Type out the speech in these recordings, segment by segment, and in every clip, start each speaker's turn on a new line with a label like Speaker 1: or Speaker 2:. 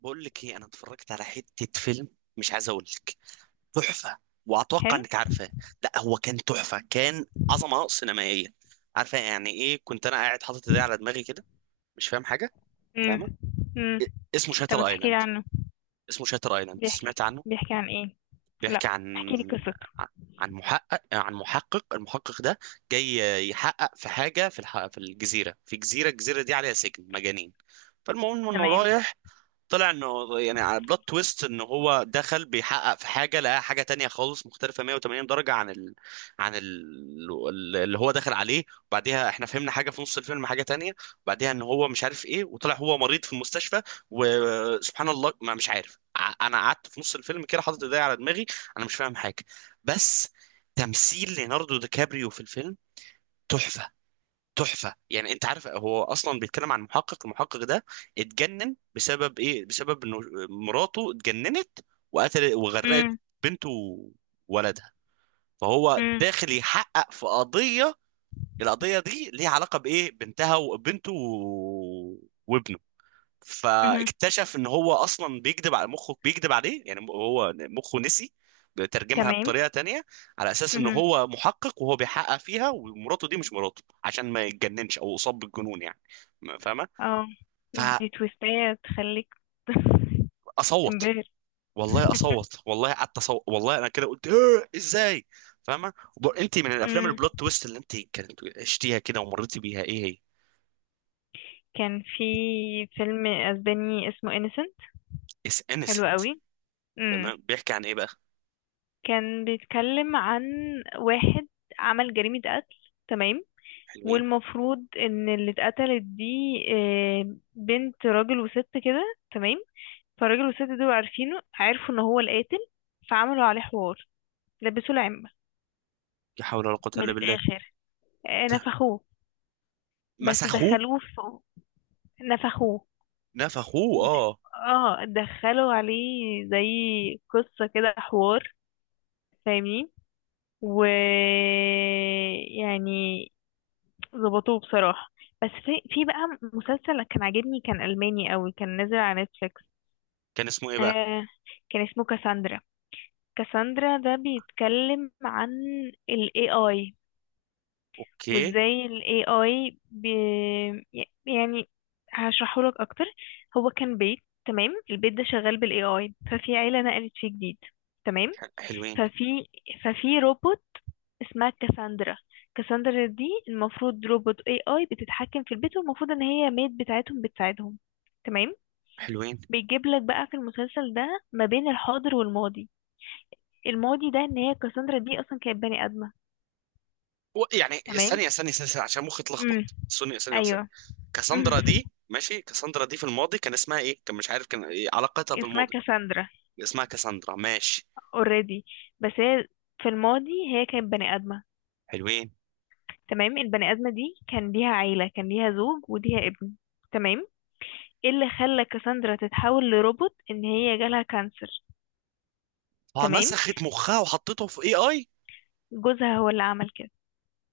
Speaker 1: بقول لك ايه، انا اتفرجت على حتة فيلم. مش عايز اقول لك. تحفة، واتوقع
Speaker 2: حلو.
Speaker 1: انك عارفاه. لا هو كان تحفة، كان عظمة سينمائية. عارفة يعني ايه، كنت انا قاعد حاطط ايدي على دماغي كده مش فاهم حاجة.
Speaker 2: امم.
Speaker 1: فاهمة؟
Speaker 2: امم.
Speaker 1: إيه- اسمه
Speaker 2: طب ما
Speaker 1: شاتر
Speaker 2: تحكي لي
Speaker 1: ايلاند.
Speaker 2: عنه؟
Speaker 1: اسمه شاتر ايلاند،
Speaker 2: بيحكي
Speaker 1: سمعت عنه؟
Speaker 2: بيحكي عن ايه؟
Speaker 1: بيحكي
Speaker 2: لا،
Speaker 1: عن
Speaker 2: احكي لي قصته.
Speaker 1: محقق. المحقق ده جاي يحقق في حاجة في الجزيرة، في جزيرة الجزيرة دي عليها سجن مجانين. فالمهم انه
Speaker 2: تمام.
Speaker 1: رايح. طلع انه يعني على بلوت تويست، ان هو دخل بيحقق في حاجه لقى حاجه تانية خالص مختلفه 180 درجه اللي هو دخل عليه. وبعديها احنا فهمنا حاجه في نص الفيلم حاجه تانية، وبعديها ان هو مش عارف ايه، وطلع هو مريض في المستشفى. وسبحان الله، ما مش عارف ع- انا قعدت في نص الفيلم كده حاطط ايدي على دماغي، انا مش فاهم حاجه. بس تمثيل ليوناردو دي كابريو في الفيلم تحفه. تحفه، يعني انت عارف هو اصلا بيتكلم عن المحقق ده اتجنن بسبب ايه؟ بسبب انه مراته اتجننت، وقتل وغرقت
Speaker 2: امم.
Speaker 1: بنته وولدها. فهو
Speaker 2: امم.
Speaker 1: داخل يحقق في قضيه، القضيه دي ليها علاقه بايه؟ بنتها وبنته وابنه.
Speaker 2: امم.
Speaker 1: فاكتشف ان هو اصلا بيكذب على مخه، بيكذب عليه، يعني هو مخه نسي، بيترجمها
Speaker 2: تمام.
Speaker 1: بطريقه تانية على اساس ان
Speaker 2: امم.
Speaker 1: هو محقق وهو بيحقق فيها، ومراته دي مش مراته، عشان ما يتجننش او يصاب بالجنون يعني. فاهمه؟
Speaker 2: اه، دي تويستاية تخليك
Speaker 1: فاصوت.
Speaker 2: تنبهر.
Speaker 1: والله اصوت، والله قعدت اصوت. والله انا كده قلت: "إيه، ازاي؟" فاهمه؟ انت من الافلام
Speaker 2: امم.
Speaker 1: البلوت تويست اللي انت كانت عشتيها كده ومريتي بيها ايه هي؟
Speaker 2: كان في فيلم اسباني اسمه انيسنت.
Speaker 1: اس
Speaker 2: حلو
Speaker 1: انسنت؟
Speaker 2: قوي. امم.
Speaker 1: تمام، بيحكي عن ايه بقى؟
Speaker 2: كان بيتكلم عن واحد عمل جريمة قتل. تمام.
Speaker 1: حلوين.
Speaker 2: والمفروض ان اللي اتقتلت دي بنت راجل وست كده. تمام. فالراجل والست دول عارفينه، عرفوا ان هو القاتل، فعملوا عليه حوار، لبسوه العمة.
Speaker 1: لا حول ولا قوه
Speaker 2: من
Speaker 1: الا بالله.
Speaker 2: الاخر، نفخوه. بس
Speaker 1: مسخوه.
Speaker 2: دخلوه في، نفخوه.
Speaker 1: نفخوه، اه.
Speaker 2: اه، دخلوا عليه زي قصة كده حوار، فاهمين. و، يعني، ظبطوه بصراحة. بس في بقى مسلسل كان عاجبني، كان ألماني قوي، كان نازل على نتفليكس.
Speaker 1: كان اسمه ايه بقى؟
Speaker 2: آه، كان اسمه كاساندرا. كاساندرا ده بيتكلم عن ال AI
Speaker 1: اوكي.
Speaker 2: وازاي ال AI يعني هشرحهولك اكتر. هو كان بيت، تمام، البيت ده شغال بال AI. ففي عيلة نقلت فيه جديد. تمام.
Speaker 1: حلوين.
Speaker 2: ففي ففي روبوت اسمها كاساندرا. كاساندرا دي المفروض روبوت AI بتتحكم في البيت، والمفروض ان هي ميد بتاعتهم بتساعدهم. تمام.
Speaker 1: حلوين.
Speaker 2: بيجيب لك بقى في المسلسل ده ما بين الحاضر والماضي. الماضي ده ان هي كاساندرا دي اصلا كانت بني ادمه.
Speaker 1: يعني ثانيه
Speaker 2: تمام.
Speaker 1: ثانيه ثانيه ثانية، عشان مخي
Speaker 2: امم.
Speaker 1: اتلخبط. ثانيه ثانيه وثانيه.
Speaker 2: ايوه.
Speaker 1: كاساندرا دي ماشي، كاساندرا دي في الماضي كان اسمها ايه؟ كان مش عارف كان إيه علاقتها في
Speaker 2: اسمها
Speaker 1: الماضي.
Speaker 2: كاساندرا.
Speaker 1: اسمها كاساندرا، ماشي.
Speaker 2: اوريدي. بس هي في الماضي هي كانت بني آدمة.
Speaker 1: حلوين.
Speaker 2: تمام. البني آدمة دي كان ليها عيلة، كان ليها زوج وليها ابن. تمام. ايه اللي خلى كاساندرا تتحول لروبوت؟ ان هي جالها كانسر. تمام.
Speaker 1: فنسخت مخها وحطته في اي اي.
Speaker 2: جوزها هو اللي عمل كده.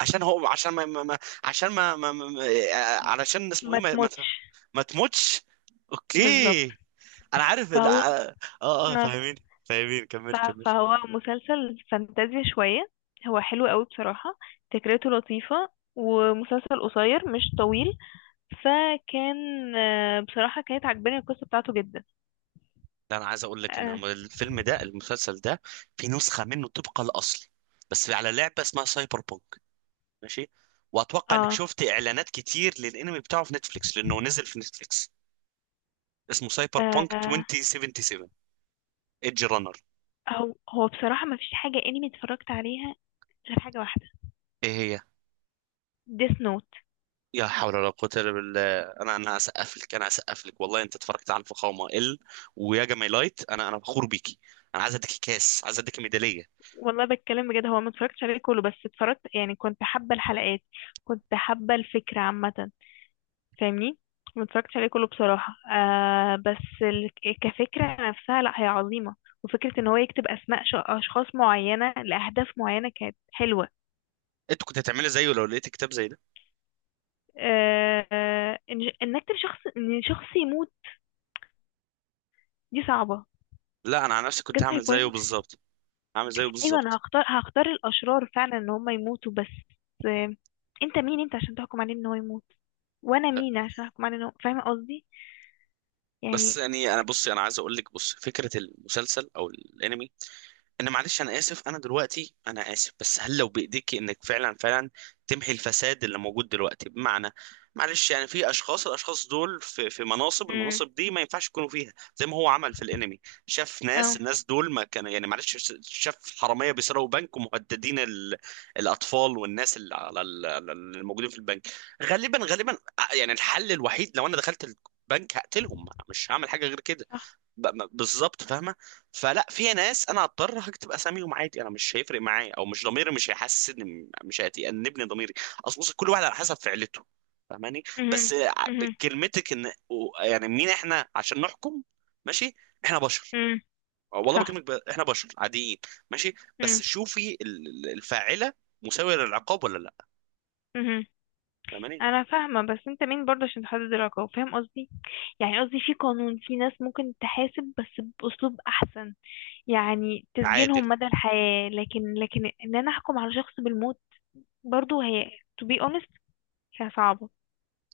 Speaker 1: عشان هو، عشان ما, ما ما- عشان ما, ما, ما ما- آه، علشان اسمه ايه
Speaker 2: ما
Speaker 1: ما, ما,
Speaker 2: تموتش.
Speaker 1: ما تموتش.
Speaker 2: بالظبط.
Speaker 1: اوكي. انا عارف ال-
Speaker 2: فهو،
Speaker 1: اه اه آه،
Speaker 2: اه،
Speaker 1: فاهمين. فاهمين، كمل كمل.
Speaker 2: فهو مسلسل فانتازيا شوية. هو حلو قوي بصراحة، فكرته لطيفة، ومسلسل قصير مش طويل. فكان، بصراحة كانت عجباني القصة بتاعته جدا.
Speaker 1: ده انا عايز اقول لك
Speaker 2: آه.
Speaker 1: ان الفيلم ده، المسلسل ده، في نسخه منه طبق الاصل، بس على لعبه اسمها سايبر بونك، ماشي. واتوقع انك
Speaker 2: آه.
Speaker 1: شفت اعلانات كتير للانمي بتاعه في نتفليكس، لانه نزل في نتفليكس. اسمه سايبر بونك
Speaker 2: آه،
Speaker 1: 2077 ايدج رانر.
Speaker 2: هو بصراحة ما فيش حاجة انمي اتفرجت عليها غير حاجة واحدة،
Speaker 1: ايه هي؟
Speaker 2: ديس نوت.
Speaker 1: يا حول ولا قوه الا بالله. انا هسقف لك. هسقف لك والله، انت اتفرجت على الفخامه. ال ويا جميلايت، انا فخور بيكي. انا عايز اديكي كاس، عايز اديكي ميداليه.
Speaker 2: والله بتكلم بجد، هو ما اتفرجتش عليه كله بس اتفرجت، يعني كنت حابة الحلقات، كنت حابة الفكرة عامة، فاهمني. ما اتفرجتش عليه كله بصراحة، آه، كفكرة نفسها، لا هي عظيمة. وفكرة ان هو يكتب اسماء اشخاص معينة لاهداف معينة كانت حلوة.
Speaker 1: انت كنت هتعملي زيه لو لقيت كتاب زي ده؟
Speaker 2: آه. آه، إن نكتب شخص، ان شخص يموت، دي صعبة.
Speaker 1: لا انا على نفسي كنت
Speaker 2: جت my
Speaker 1: هعمل زيه
Speaker 2: point.
Speaker 1: بالظبط. هعمل زيه
Speaker 2: ايوه، انا
Speaker 1: بالظبط.
Speaker 2: هختار، الاشرار فعلا ان هم يموتوا. بس آه، انت مين انت عشان تحكم عليه ان هو يموت؟ وانا مين عشان احكم عليه ان هو، فاهمه قصدي؟
Speaker 1: بس
Speaker 2: يعني.
Speaker 1: يعني انا، بصي، انا عايز اقول لك، بص، فكره المسلسل او الانمي. انا معلش، انا اسف، انا دلوقتي انا اسف، بس هل لو بايديك انك فعلا تمحي الفساد اللي موجود دلوقتي؟ بمعنى، معلش، يعني في اشخاص، الاشخاص دول في مناصب،
Speaker 2: امم.
Speaker 1: المناصب دي ما ينفعش يكونوا فيها، زي ما هو عمل في الانمي. شاف
Speaker 2: اه.
Speaker 1: ناس، الناس دول ما كانوا، يعني معلش، شاف حرامية بيسرقوا بنك ومهددين الاطفال والناس اللي الموجودين في البنك. غالبا. يعني الحل الوحيد لو انا دخلت البنك هقتلهم، انا مش هعمل حاجة غير كده.
Speaker 2: صح.
Speaker 1: بالظبط، فاهمه؟ فلا، في ناس انا هضطر هكتب اساميهم عادي، انا مش هيفرق معايا، او مش ضميري، مش هيحسسني، مش هيأنبني ضميري. اصل بص، كل واحد على حسب فعلته. فاهماني؟ بس
Speaker 2: امم. امم.
Speaker 1: بكلمتك ان، يعني مين احنا عشان نحكم؟ ماشي، احنا بشر.
Speaker 2: امم.
Speaker 1: والله
Speaker 2: صح.
Speaker 1: بكلمك احنا بشر عاديين. ماشي،
Speaker 2: امم.
Speaker 1: بس شوفي الفاعله مساويه للعقاب ولا لا؟
Speaker 2: امم.
Speaker 1: فاهماني؟
Speaker 2: انا فاهمه، بس انت مين برضه عشان تحدد العقاب؟ فاهم قصدي؟ يعني قصدي في قانون، في ناس ممكن تحاسب بس باسلوب احسن. يعني تسجنهم
Speaker 1: عادل.
Speaker 2: مدى الحياه، لكن ان انا احكم على شخص بالموت، برضه هي، to be honest، هي صعبه.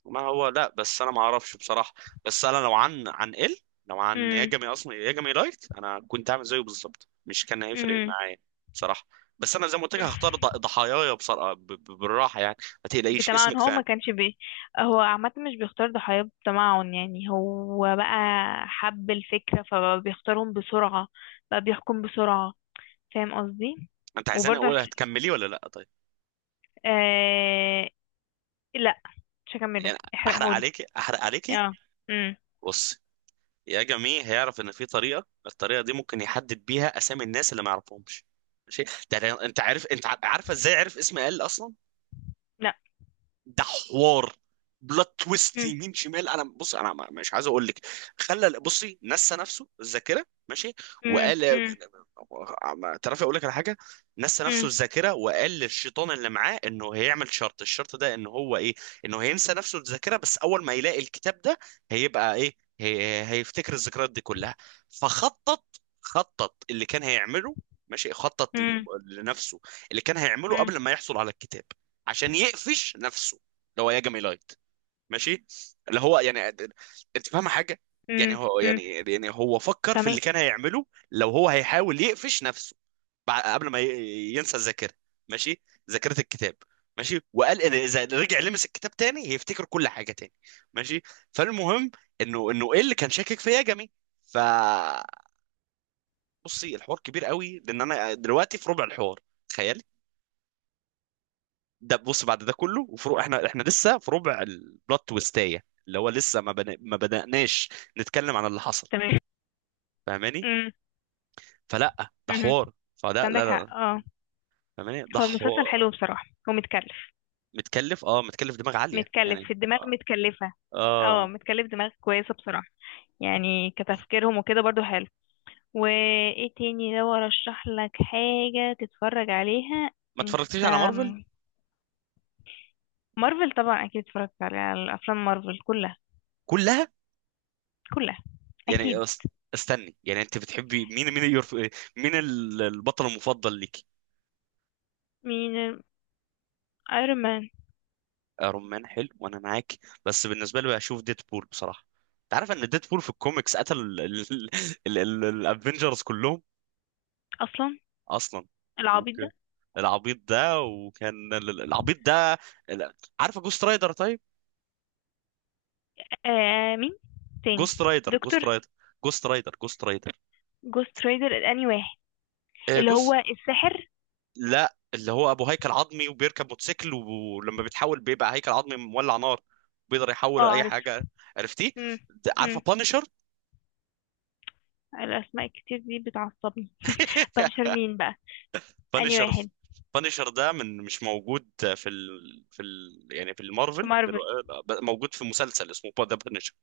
Speaker 1: ما هو، لا، بس انا ما اعرفش بصراحه. بس انا لو عن عن ال لو عن ياجامي، اصلا ياجامي لايت انا كنت عامل زيه بالظبط، مش كان هيفرق
Speaker 2: امم.
Speaker 1: معايا بصراحه. بس انا زي ما قلت لك، هختار ضحاياي بصراحه بالراحه يعني. ما تقلقيش
Speaker 2: بتمعن
Speaker 1: اسمك،
Speaker 2: هو ما
Speaker 1: فاهم؟
Speaker 2: كانش هو عامة مش بيختار ضحايا بتمعن، يعني هو بقى حب الفكرة فبيختارهم بسرعة، بقى بيحكم بسرعة، فاهم قصدي؟
Speaker 1: انت عايزاني
Speaker 2: وبرضه
Speaker 1: اقول هتكملي ولا لا؟ طيب.
Speaker 2: آه... لا، مش هكمله،
Speaker 1: يعني احرق
Speaker 2: احرقهولي.
Speaker 1: عليكي، احرق عليكي.
Speaker 2: اه. امم.
Speaker 1: بص، ياجامي هيعرف ان في طريقه، الطريقه دي ممكن يحدد بيها اسامي الناس اللي ما يعرفهمش. ماشي، انت عارف، انت عارفه ازاي عرف اسم ال اصلا؟
Speaker 2: لا.
Speaker 1: ده حوار، بلوت تويست
Speaker 2: امم.
Speaker 1: يمين شمال. انا بص، انا ما- مش عايز اقول لك. خلى، بصي، نسى نفسه الذاكره. ماشي،
Speaker 2: امم.
Speaker 1: وقال،
Speaker 2: امم.
Speaker 1: ما تعرف اقول لك على حاجه. نسى نفسه
Speaker 2: امم.
Speaker 1: الذاكره وقال للشيطان اللي معاه انه هيعمل شرط. الشرط ده ان هو ايه؟ انه هينسى نفسه الذاكره، بس اول ما يلاقي الكتاب ده هيبقى ايه؟ هيفتكر الذكريات دي كلها. فخطط، خطط اللي كان هيعمله. ماشي، خطط
Speaker 2: امم.
Speaker 1: لنفسه اللي كان هيعمله
Speaker 2: امم.
Speaker 1: قبل ما يحصل على الكتاب، عشان يقفش نفسه، اللي هو ياجامي لايت. ماشي، اللي هو يعني، انت فاهمه حاجه؟ يعني
Speaker 2: امم.
Speaker 1: هو،
Speaker 2: امم.
Speaker 1: يعني هو فكر في اللي
Speaker 2: فاهمك.
Speaker 1: كان هيعمله لو هو هيحاول يقفش نفسه بعد، قبل ما ينسى الذاكره. ماشي، ذاكره الكتاب. ماشي، وقال ان اذا رجع لمس الكتاب تاني هيفتكر كل حاجه تاني. ماشي، فالمهم انه ايه اللي كان شاكك في ياجامي؟ ف، بصي الحوار كبير قوي لان انا دلوقتي في ربع الحوار، تخيل. ده بص، بعد ده كله وفروع، احنا لسه في ربع البلوت تويستايه، اللي هو لسه ما بدأناش نتكلم عن اللي حصل.
Speaker 2: تمام.
Speaker 1: فاهماني؟
Speaker 2: امم.
Speaker 1: فلا ده
Speaker 2: امم.
Speaker 1: حوار. فلا،
Speaker 2: عندك
Speaker 1: لا لا لا.
Speaker 2: حق، اه.
Speaker 1: فاهماني؟ ده
Speaker 2: هو المسلسل
Speaker 1: حوار.
Speaker 2: حلو بصراحة ومتكلف.
Speaker 1: متكلف، اه، متكلف دماغ عالية
Speaker 2: متكلف
Speaker 1: يعني.
Speaker 2: في الدماغ،
Speaker 1: اه،
Speaker 2: متكلفة. اه،
Speaker 1: آه.
Speaker 2: متكلف دماغ كويسة بصراحة. يعني كتفكيرهم وكده برضو حلو. وايه تاني لو ارشح لك حاجة تتفرج عليها؟
Speaker 1: ما اتفرجتيش
Speaker 2: انت
Speaker 1: على مارفل
Speaker 2: م- مارفل طبعا اكيد اتفرجت على الافلام مارفل كلها.
Speaker 1: كلها؟
Speaker 2: كلها.
Speaker 1: يعني
Speaker 2: اكيد.
Speaker 1: استني، يعني انت بتحبي مين؟ مين البطل المفضل ليك؟
Speaker 2: مين؟ ايرون مان.
Speaker 1: ايرون مان، حلو وانا معاك. بس بالنسبه لي بشوف ديدبول بصراحه. انت عارف ان ديدبول في الكوميكس قتل الافنجرز كلهم
Speaker 2: اصلا.
Speaker 1: اصلا؟
Speaker 2: العبيط ده.
Speaker 1: اوكي. العبيط ده، وكان العبيط ده ال- عارفه جوست رايدر طيب؟
Speaker 2: آه، مين تاني؟
Speaker 1: جوست رايدر،
Speaker 2: دكتور.
Speaker 1: جوست رايدر، جوست رايدر، جوست رايدر.
Speaker 2: جوست رايدر الاني واحد،
Speaker 1: آه،
Speaker 2: اللي هو
Speaker 1: جوست
Speaker 2: الساحر.
Speaker 1: لا اللي هو ابو هيكل عظمي وبيركب موتوسيكل، ولما بيتحول بيبقى هيكل عظمي مولع نار، بيقدر يحول
Speaker 2: اه،
Speaker 1: اي
Speaker 2: عرفته.
Speaker 1: حاجه. عرفتيه؟
Speaker 2: امم.
Speaker 1: عارفه
Speaker 2: امم،
Speaker 1: بانشر؟
Speaker 2: الاسماء الكتير دي بتعصبني. بنشر مين بقى؟ أنهي
Speaker 1: بانشر.
Speaker 2: واحد؟
Speaker 1: بانشر ده من مش موجود في ال... يعني في
Speaker 2: في
Speaker 1: المارفل
Speaker 2: مارفل.
Speaker 1: دلوقتي، موجود في مسلسل اسمه ذا بانشر.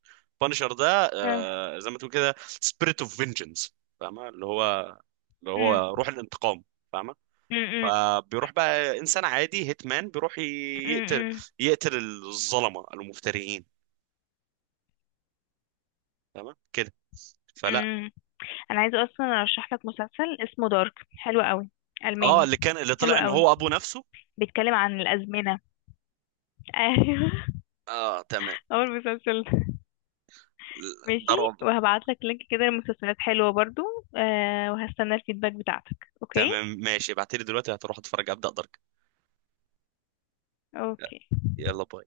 Speaker 1: بانشر ده
Speaker 2: آه.
Speaker 1: آه، زي ما تقول كده سبيريت اوف فينجنس، فاهمه؟ اللي هو، اللي
Speaker 2: مم.
Speaker 1: هو روح الانتقام. فاهمه؟
Speaker 2: مم. مم.
Speaker 1: فبيروح بقى، انسان عادي هيتمان بيروح يقتل،
Speaker 2: مم.
Speaker 1: يقتل الظلمه المفتريين. تمام كده؟ فلا.
Speaker 2: مم. أنا عايزة أصلا أرشح لك مسلسل اسمه دارك، حلو قوي،
Speaker 1: اه،
Speaker 2: ألماني.
Speaker 1: اللي كان اللي
Speaker 2: حلو
Speaker 1: طلع ان
Speaker 2: قوي.
Speaker 1: هو ابو نفسه.
Speaker 2: بيتكلم عن الأزمنة. أيوه.
Speaker 1: اه تمام.
Speaker 2: أول مسلسل ده. ماشي.
Speaker 1: ضرب.
Speaker 2: وهبعت لك لينك كده لمسلسلات حلوة برضو. أه، وهستنى الفيدباك بتاعتك. أوكي.
Speaker 1: تمام، ماشي، ابعتلي دلوقتي، هتروح اتفرج ابدا درك.
Speaker 2: أوكي.
Speaker 1: يلا باي.